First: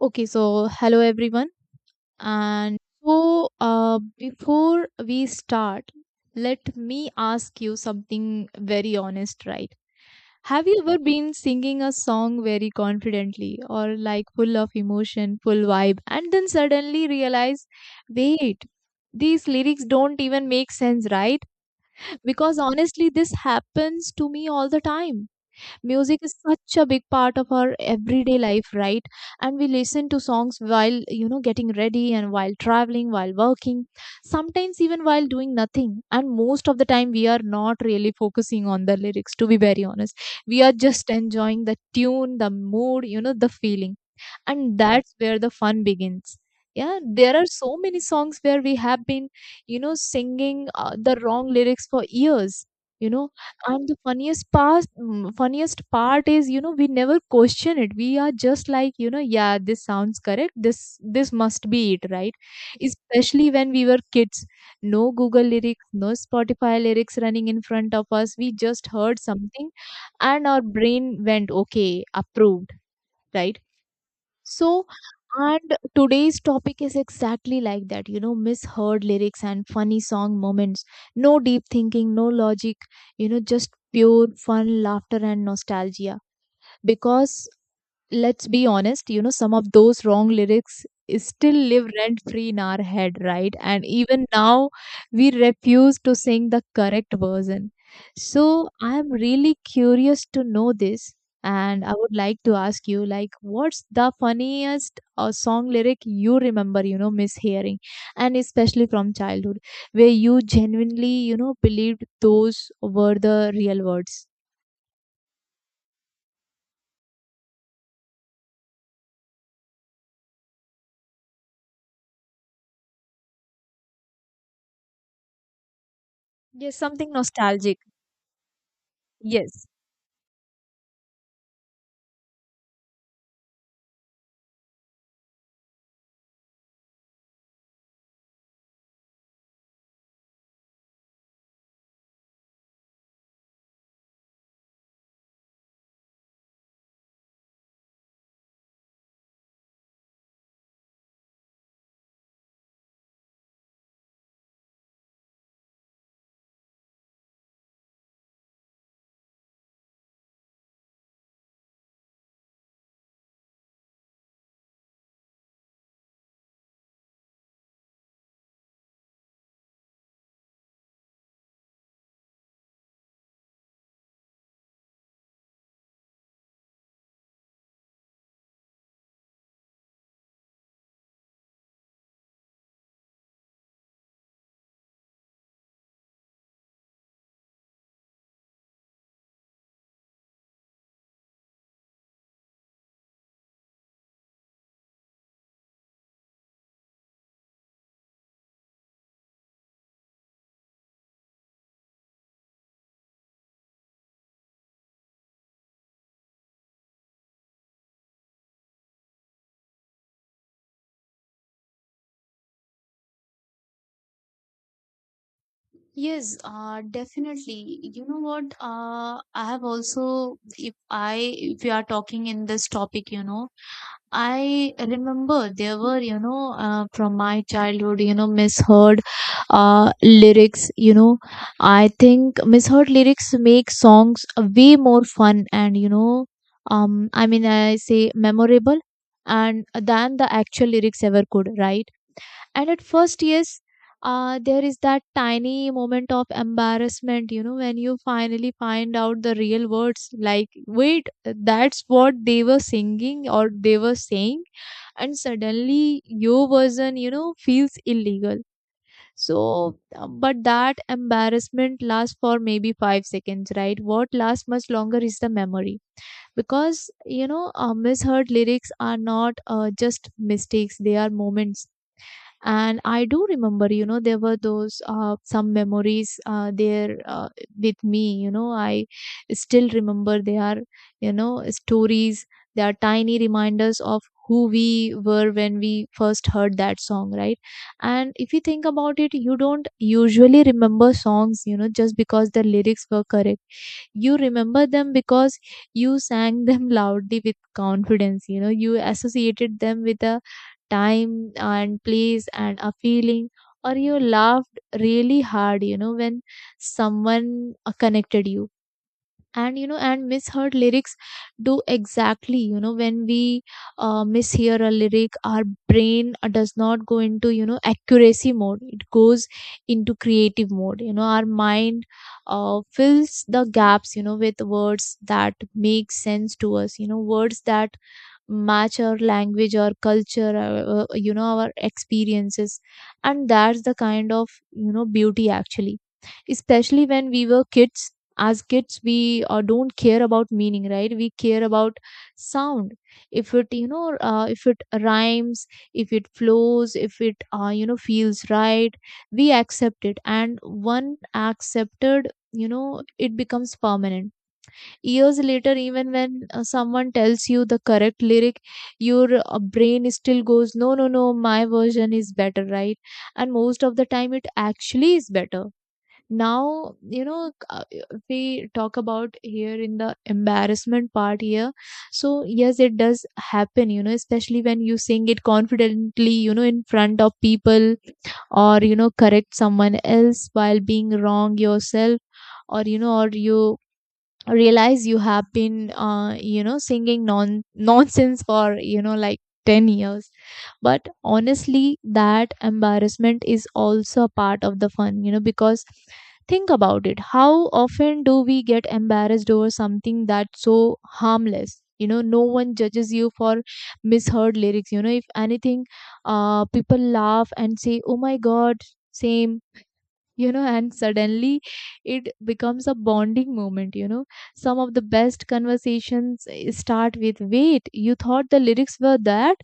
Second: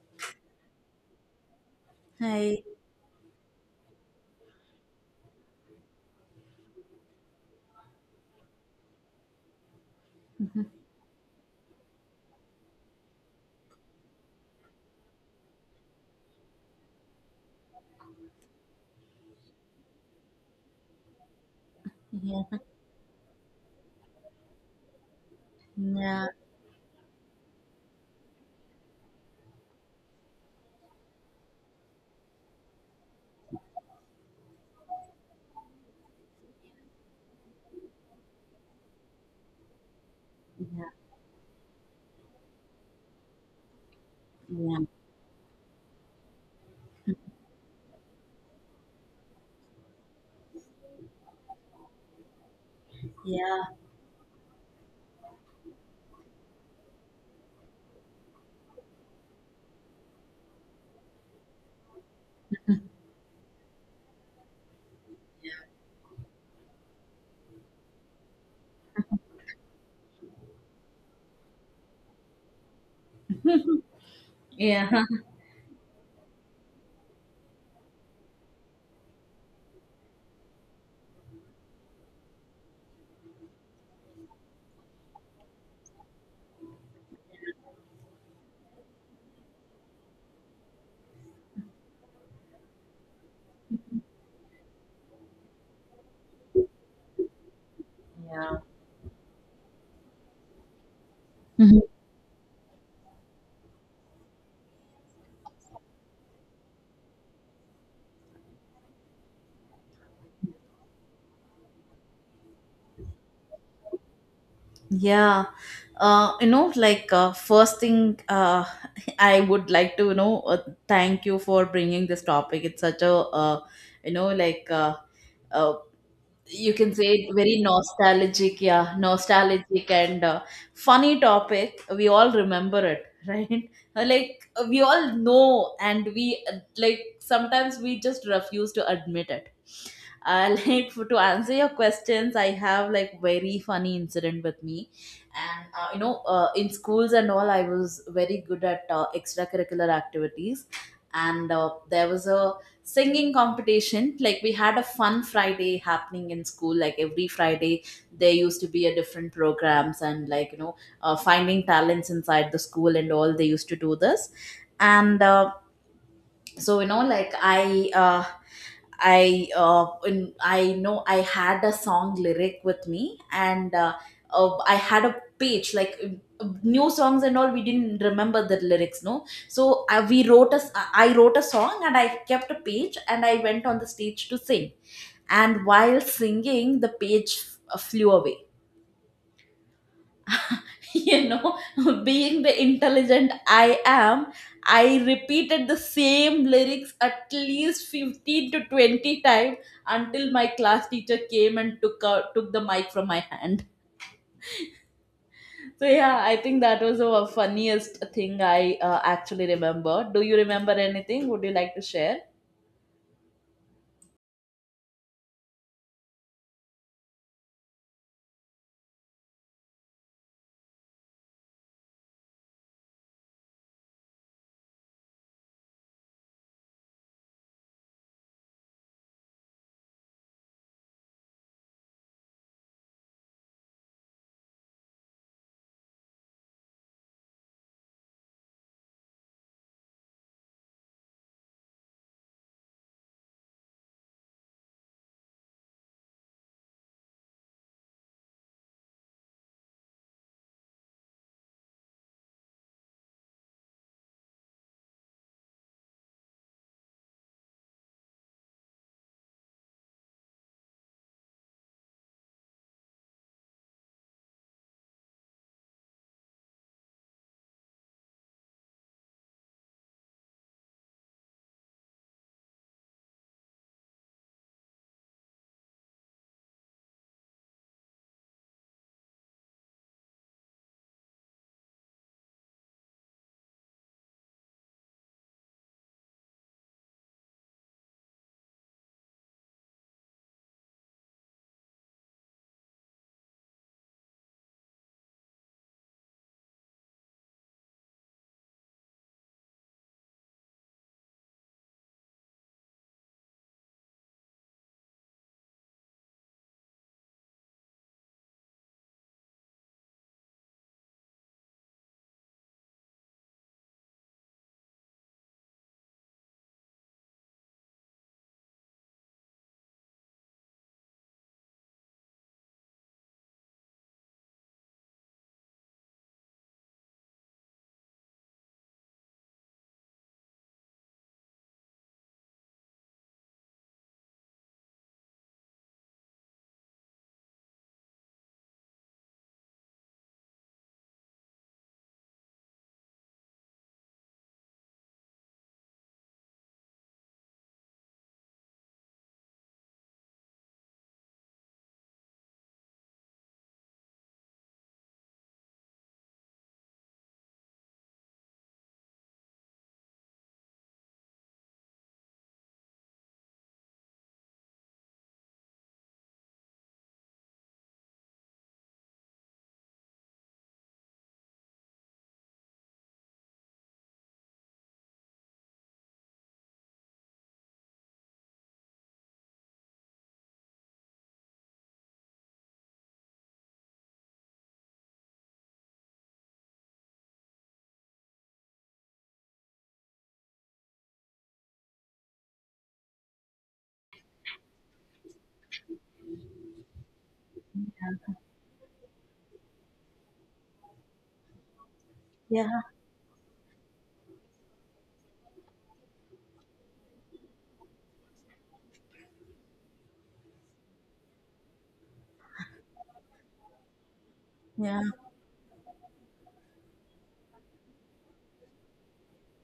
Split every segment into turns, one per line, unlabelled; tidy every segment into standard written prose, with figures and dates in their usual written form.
Okay, so hello everyone.
Hi.
And Before we start, let me ask you something very honest, right? Have you ever been singing a song very confidently or like full of emotion, full vibe, and then suddenly realize, wait, these lyrics don't even make sense, right?
Yeah.
Because honestly, this happens to me all the time. Music
Yeah.
is such a big part of our everyday life, right? And we listen to songs while, you know, getting ready and while traveling, while working, sometimes even while doing nothing. And most of the time we are not really focusing on the lyrics, to be very honest. We are
Yeah.
just enjoying the tune, the mood, you know, the feeling.
Yeah.
And that's where the fun begins. Yeah, there are so many songs where we have been, you know, singing the wrong lyrics for years, you know.
Yeah.
And the funniest part, funniest part is, you know, we never question it. We are just like, you know, yeah, this sounds correct, this must be it, right? Especially when we were kids. No Google lyrics, no Spotify lyrics running in front of us. We just heard something and our brain went, okay, approved, right? so,
Yeah.
and today's topic is exactly like that, you know, misheard lyrics and funny song moments. No deep thinking, no logic, you know, just pure fun, laughter, and nostalgia. Because let's be honest, you know, some of those wrong lyrics is still live rent free in our head, right? And even now, we refuse to sing the correct version. So, I'm really curious to know this.
Mhm.
And I would like to ask you, like, what's the funniest song lyric you remember, you know, mishearing, and especially from childhood, where you genuinely, you know, believed those were the real words?
Yeah. First thing, I would like to, thank you for bringing this topic. It's such a, you know, like uh, you
Yes,
can
something
say very
nostalgic.
nostalgic, yeah,
Yes.
nostalgic and funny topic. We all remember it, right? Like we all know, and we like sometimes we just refuse to admit it. To answer your questions, I have like very funny incident with me and in schools and all, I was very good at extracurricular activities and there was a singing competition. Like we had a fun Friday happening in school, like every Friday there used to be a different programs, and finding talents inside the school and all, they used to do this. And so you know like I in, I know I had a song lyric with me, and I had a page like, new songs and all, we didn't remember the lyrics, no. So uh, we wrote a s- I wrote a song and I kept a page, and I went on the stage to sing. And while singing, the page flew away. You know, being the intelligent I am, I repeated the same lyrics at least 15 to 20 times until my class teacher came and took the mic from my hand. So yeah, I think that was the funniest thing I actually remember. Do you remember anything? Would you like to share?
Yes, definitely. You know what? I have also, if we are talking in this topic, you know, I remember there were, you know, from my childhood, you know, misheard lyrics. You know, I think misheard lyrics make songs way more fun and, you know, I mean, I say memorable and than the actual lyrics ever could, right? And at first, yes, there is that tiny moment of embarrassment, you know, when you finally find out the real words, like, wait, that's what they were singing or they were saying. And suddenly your version, you know, feels illegal. But that embarrassment lasts for maybe 5 seconds, right? What lasts much longer is the memory. Because, you know, misheard lyrics are not just mistakes, they are moments. And I do remember, you know, there were those some memories there with me, you know. I still remember, they are, you know, stories. They are tiny reminders of who we were when we first heard that song, right? And if you think about it, you don't usually remember songs, you know, just because the lyrics were correct. You remember them because you sang them loudly with confidence, you know. You associated them with a time and place and a feeling, or you laughed really hard, you know, when someone connected you. And you know, and misheard lyrics do exactly, you know, when we mishear a lyric, our brain does not go into, you know, accuracy mode. It goes into creative mode. You know, our mind fills the gaps, you know, with words that make sense to us, you know, words that match our language or culture, you know, our experiences. And that's the kind of, you know, beauty actually. Especially when we were kids. As kids, we don't care about meaning, right? We care about sound. If it, you know, if it rhymes, if it flows, if it, you know, feels right, we accept it. And one accepted, you know, it becomes permanent. Years later, even when someone tells you the correct lyric, your brain still goes, no, no, no, my version is better, right? And most of the time it actually is better. Now, you know, we talk about here in the embarrassment part here. So yes, it does happen, you know, especially when you sing it confidently, you know, in front of people, or, you know, correct someone else while being wrong yourself, or, you know, or you realize you have been, you know, singing non nonsense for, you know, like 10 years. But honestly, that embarrassment is also a part of the fun, you know. Because think about it, how often do we get embarrassed over something that's so harmless? You know, no one
Yeah,
judges you for misheard lyrics. You know, if anything, uh, people laugh and say, oh my god, same. You know, and suddenly it becomes a bonding moment. You know, some of
yeah,
the best conversations start with, wait, you thought the lyrics were that?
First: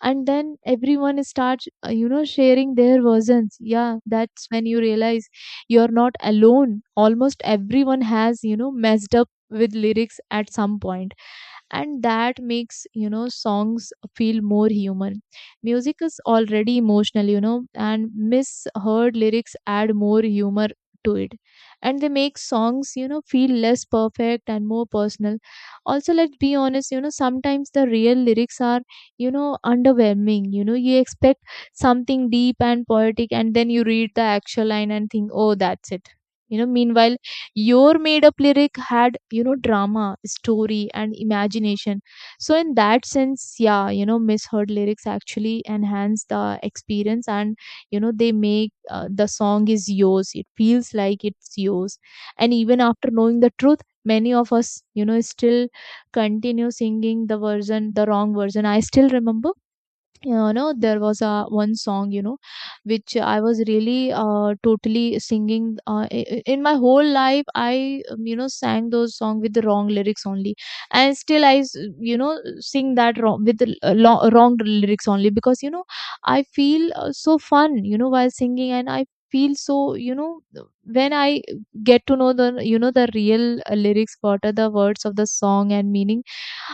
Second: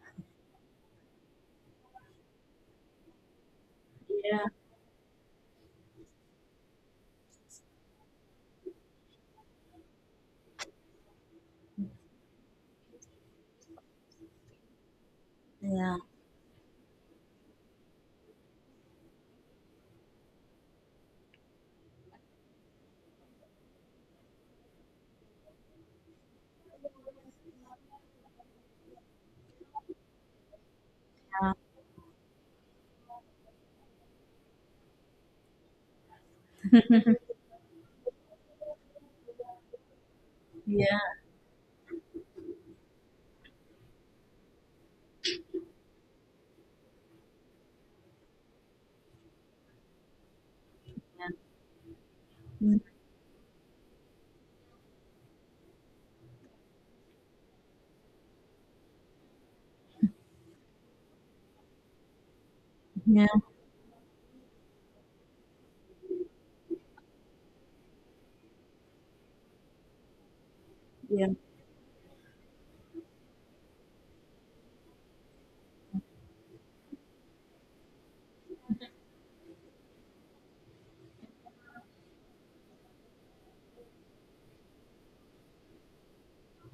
And then everyone starts, you know, sharing their versions. Yeah,
yeah,
that's when you realize you're not alone. Almost everyone has, you know, messed up with lyrics at some point. And that makes, you know, songs feel more human.
yeah,
Music is already emotional, you know, and misheard lyrics add more humor to it. And they make songs, you know, feel less perfect and more personal. Also, let's be honest, you know, sometimes the real lyrics are, you know, underwhelming. You know, you expect
yeah,
something deep and poetic, and then you read the actual line and think, oh, that's it. You know, meanwhile, your made up lyric had, you know, drama, story,
yeah,
and imagination. So in that sense, yeah, you know, misheard lyrics actually enhance the experience. And, you know, they make, the song is yours, it feels like it's yours. And even after knowing the truth, many of us, you know, still continue singing the version, the wrong version. I still remember, you know, there was a one song, you know, which
yeah,
I was really totally singing, in my whole life, I you know, sang those song with the wrong lyrics only. And
yeah,
still I you know, sing that wrong with the wrong lyrics only, because, you know, I feel, so fun, you know, while singing. And I feel so, you know, when I get to know the, you know, the real lyrics, what are the words of the song and meaning.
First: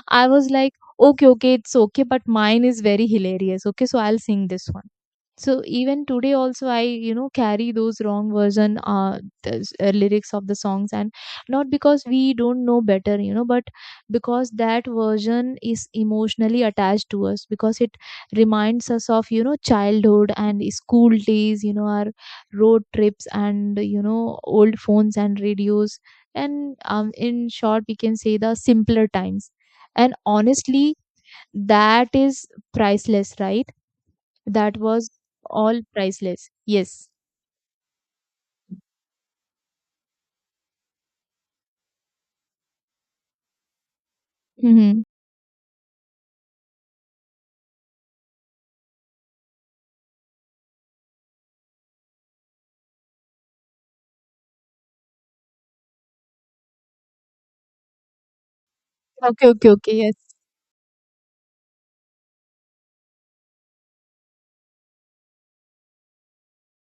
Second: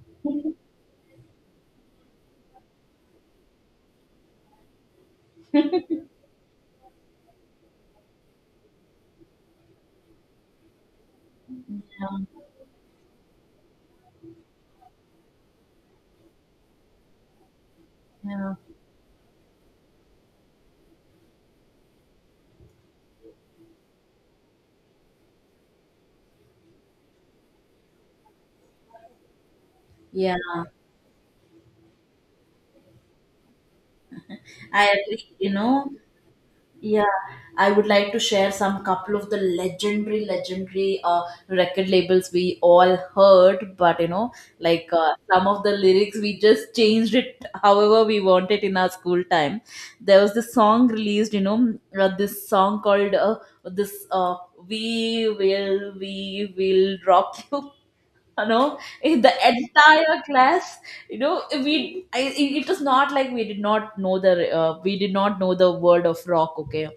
I was like, okay, okay, it's okay, but mine is very hilarious. Okay, so I'll sing this one. So even today also I, you know, carry those wrong version lyrics of the songs. And not because we
yeah.
don't know better, you know, but because that version is emotionally attached to us, because it
yeah.
reminds us of, you know, childhood and school days, you know, our road trips and, you know, old phones and radios. And in short, we can say the simpler times. And
yeah.
honestly, that is priceless, right? That
I
was
agree, you know.
all priceless. Yes.
Yeah, I would like to share some couple of the legendary, legendary record labels we all heard, but you know,
Mm-hmm.
some of the lyrics we just changed it however we wanted in our school time. There was this song released, you know, this song called this We Will Rock You." You know, in the
Okay, okay, okay. Yes.
entire class, it it was not like we did not know the we did not know the word of rock. Okay,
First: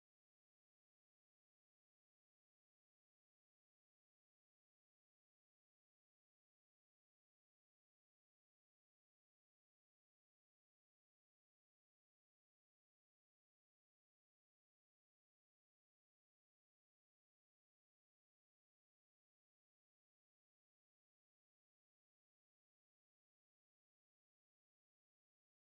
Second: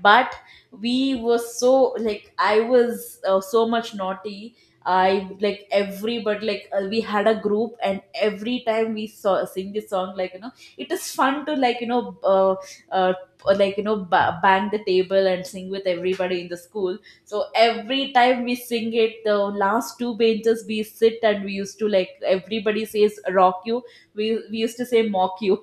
but we were so like I was so much naughty, I like every but like we had a group, and every time we saw sing this song, it is fun to uh, like you know ba- bang the table and sing with everybody in the school. So every time we sing it, the last two benches we sit, and we used to like everybody says rock you, we used to say mock you.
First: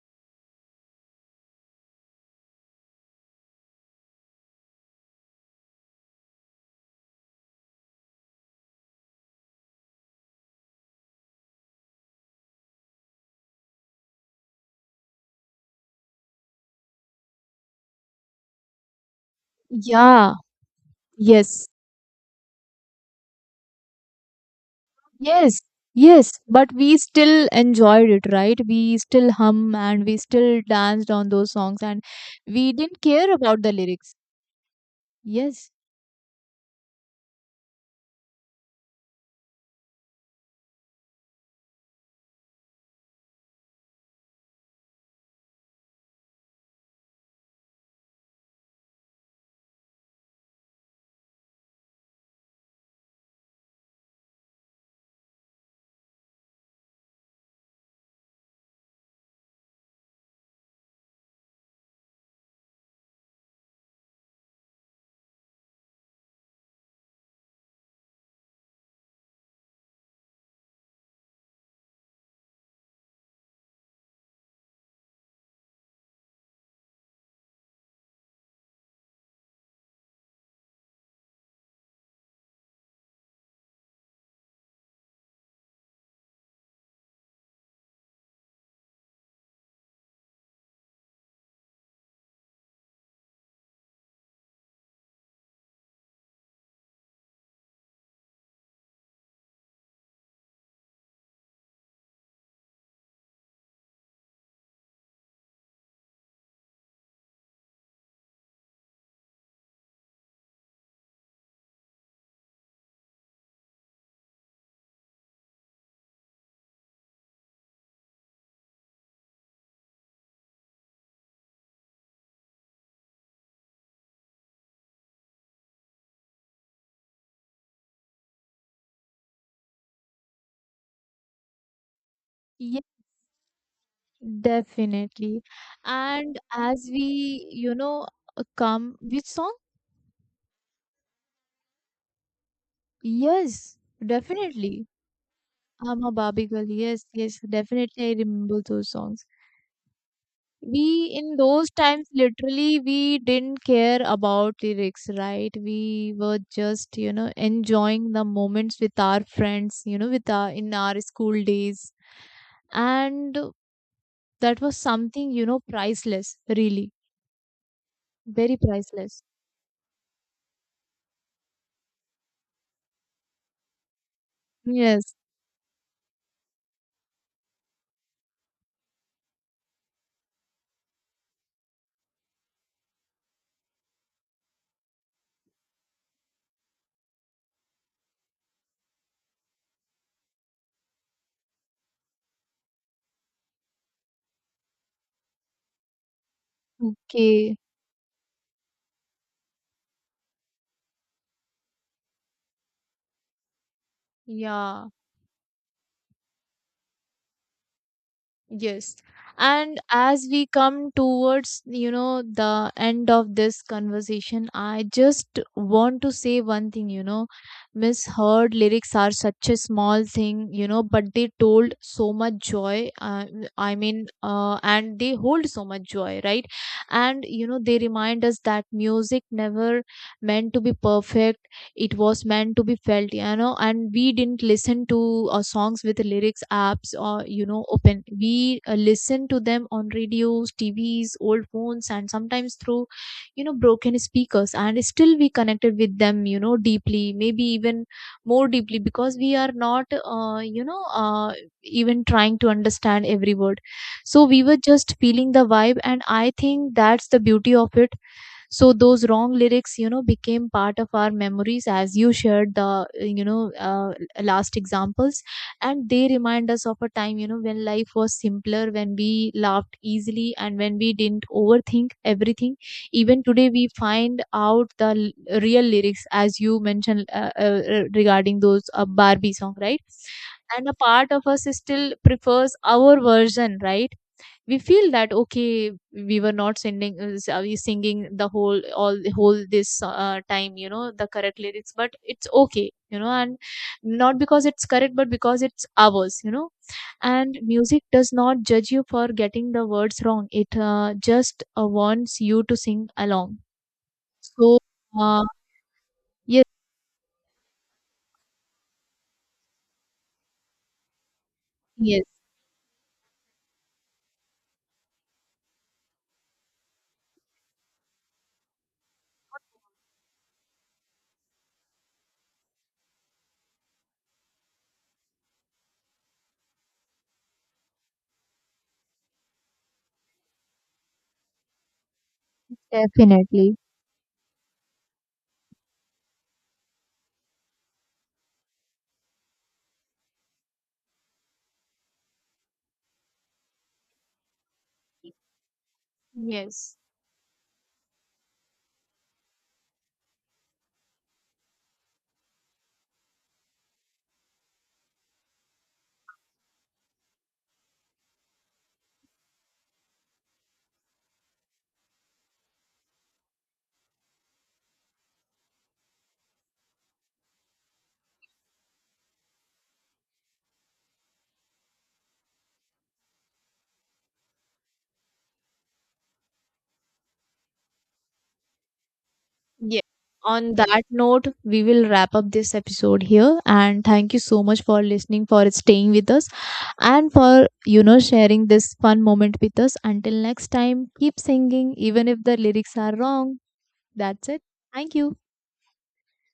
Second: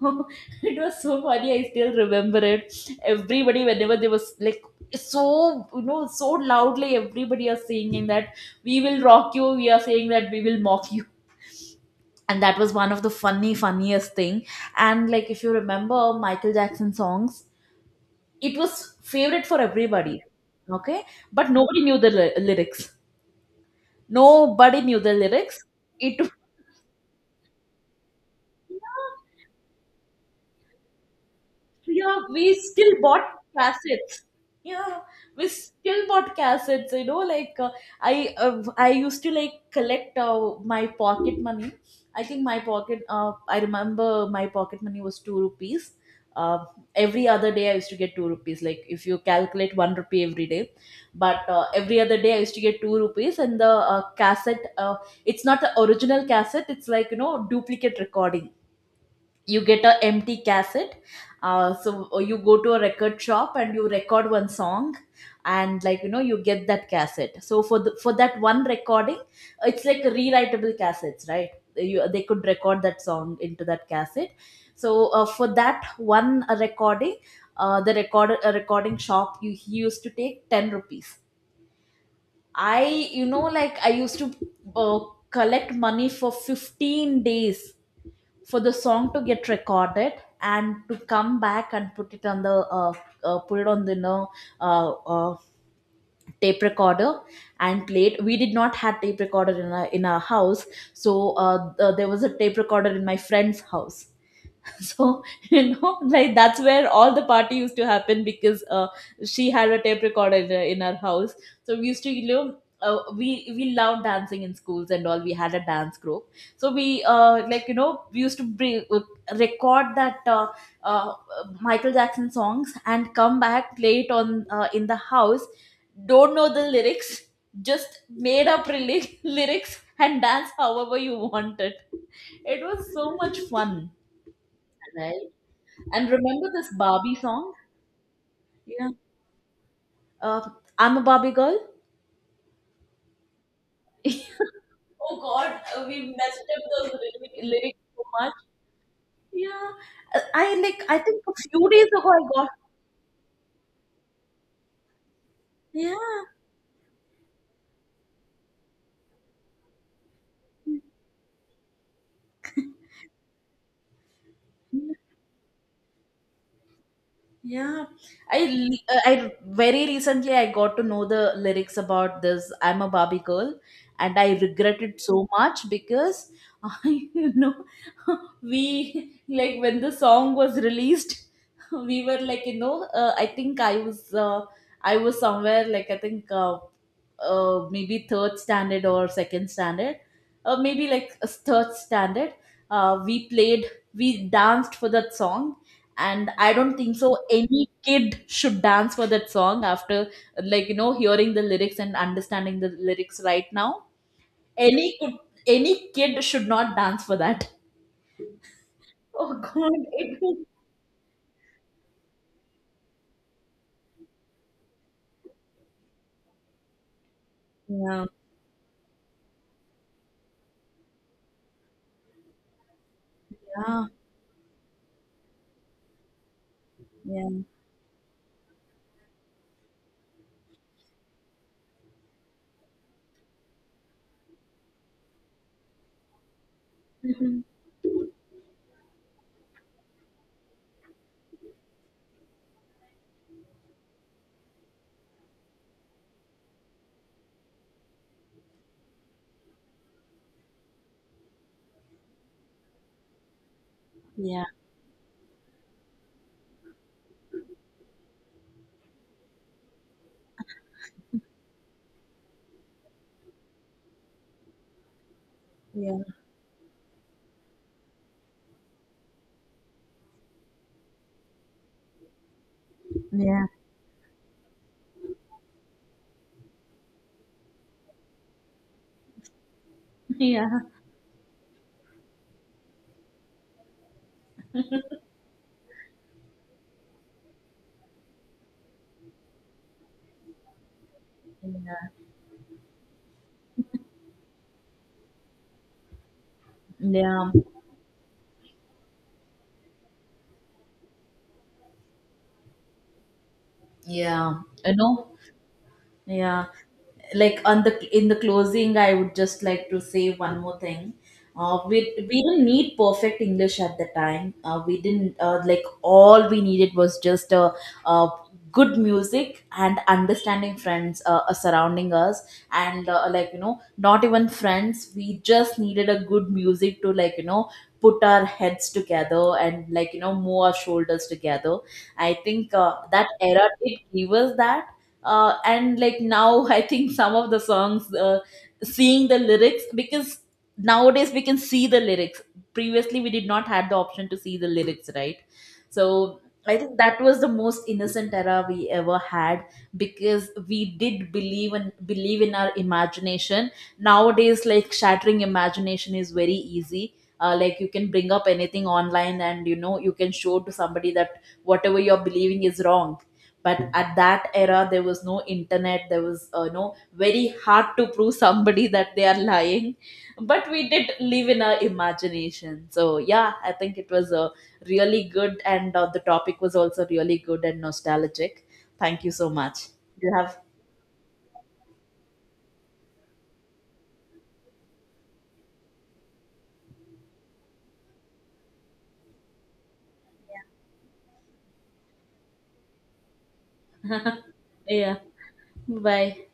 It was so funny. I still remember it. Everybody, whenever they was like, so, you know, so loudly, everybody are singing that we will rock you, we are saying that we will mock you. And that was one of the funny, funniest thing. And like, if you remember Michael Jackson songs, it was favorite for everybody.
Yeah.
Okay, but
Yes.
nobody knew the ly- lyrics. Nobody knew the
Yes.
lyrics. It
Yes, but we still enjoyed it, right? We still hum and we still danced on those songs, and
yeah, we
we
still
didn't
bought
care about the
cassettes.
lyrics.
Yeah, we
Yes.
still bought cassettes, I I used to like collect my pocket money. I remember my pocket money was 2 rupees. uh, every other day I used to get 2 rupees. Like if you calculate 1 rupee every day, but every other day I used to get 2 rupees. And the cassette, it's not the original cassette, it's like you know duplicate recording. You get a empty cassette, you go to a record shop and you record one song, and like you know you get that cassette. So for that one recording, it's like rewritable cassettes, right? They could record that song into that cassette. So for that one recording, the recording shop, you he used to take 10 rupees. I you know like I used to uh, collect money for 15 days for the song to get recorded and to come back and put it on the, put it on the uh, uh, tape recorder and play it. We did not have tape recorder in our house. So there was a tape recorder in my friend's house. So you know, like that's where all the party used to happen, because she had a tape recorder in her house. So we used to you know, we loved dancing in schools, and all we had a dance group. So we uh, like you know we used to record that uh, Michael Jackson songs and come back, play it on in the house. Don't know the lyrics, just made up really lyrics and dance however you wanted. It was
Yes,
so much fun, right?
definitely.
And
And
remember this
as
Barbie
we,
song?
you know,
Yeah.
come, which song?
Uh, I'm a Barbie girl.
Yes, definitely.
Oh God,
I'm a
we messed
Barbie
up
girl.
those
Yes,
lyric,
yes,
lyrics so
definitely. I
much.
remember those songs.
Yeah, I like. I
We,
think a
in
few
those
days ago
times,
I got.
literally we didn't care about lyrics, right? We
Yeah.
were just, you know, enjoying the moments with our friends, you know, with our, in our school days. And that was something, you know, priceless, really.
Yeah,
Very
I
priceless.
I very recently I got to know the lyrics about this I'm a Barbie girl, and I regret it
Yes.
so much because I you know we like when the song was released, we were like, I think I was somewhere like I think maybe third standard or second standard, maybe like a third standard. We played, we danced for that song, and I don't think so
Okay.
any kid should dance for that song after like you know hearing the lyrics and understanding the lyrics right now.
Yeah.
any could any kid should not dance for that.
Yes.
Oh God,
And
it
as
was
we come towards, you know, the end of this conversation, I just want to say one thing, you know,
yeah,
misheard lyrics are such a small thing, you know, but they told so much joy. I
yeah,
mean, and they hold so much joy, right? And,
yeah.
you know, they remind us that music never meant to be perfect. It was meant to be felt, you know. And we didn't listen to songs with lyrics apps or,
Mhm.
you know, open. We listened to them on radios, TVs, old phones, and sometimes through, you know, broken speakers. And still we connected with them, you know, deeply, maybe even more deeply, because we are not, you know, even trying to understand every word. So we
Yeah,
were just feeling the vibe, and I think that's the beauty of it. So those wrong lyrics, you know, became part of our memories, as you shared the, you know, last examples. And
yeah,
they remind us of a time, you know, when life was simpler, when we laughed easily, and when we didn't overthink everything. Even
yeah.
today we find out the real lyrics, as you mentioned, regarding those, Barbie song, right?
Yeah,
And a part of us still prefers our version, right? We feel that, okay, we were not sending, we singing the whole, all the whole this time, you know, the correct lyrics, but it's okay, you know. And not because it's correct, but because it's ours, you know.
yeah,
And music does not judge you for getting the words wrong. It just wants you to sing along.
yeah,
So
you know.
uh,
Yeah,
yes.
like on the in the closing, I would just like to say one more thing. We
Yes.
we didn't need perfect English at the time. We didn't, like all we needed was just a, uh good music and understanding friends surrounding us. And like you know not even friends, we just needed a good music to like you know put our heads together and like you know move our shoulders together. I think that era
Definitely.
did give us that, and like now I think some of the songs, seeing the lyrics, because nowadays we can see the lyrics. Previously we did not had the option to see the lyrics, right? So I think
Yes.
that was the most innocent era we ever had, because we did believe and believe in our imagination. Nowadays like shattering imagination is very easy. Like you can bring up anything online, and you know you can show to somebody that whatever you're believing is wrong. But at that era there was no internet, there was no, very hard to prove somebody that they are lying. But we did live in our imagination. So yeah, I think it was a really good, and the topic was also really good and nostalgic. Thank you so much.
Yes,
You have
on that note, we will wrap up this episode here. And thank you so much for listening, for staying with us, and for, you know, sharing this fun moment with us. Until next time, keep singing even if the lyrics are wrong. That's it. Thank
yeah,
you.
bye.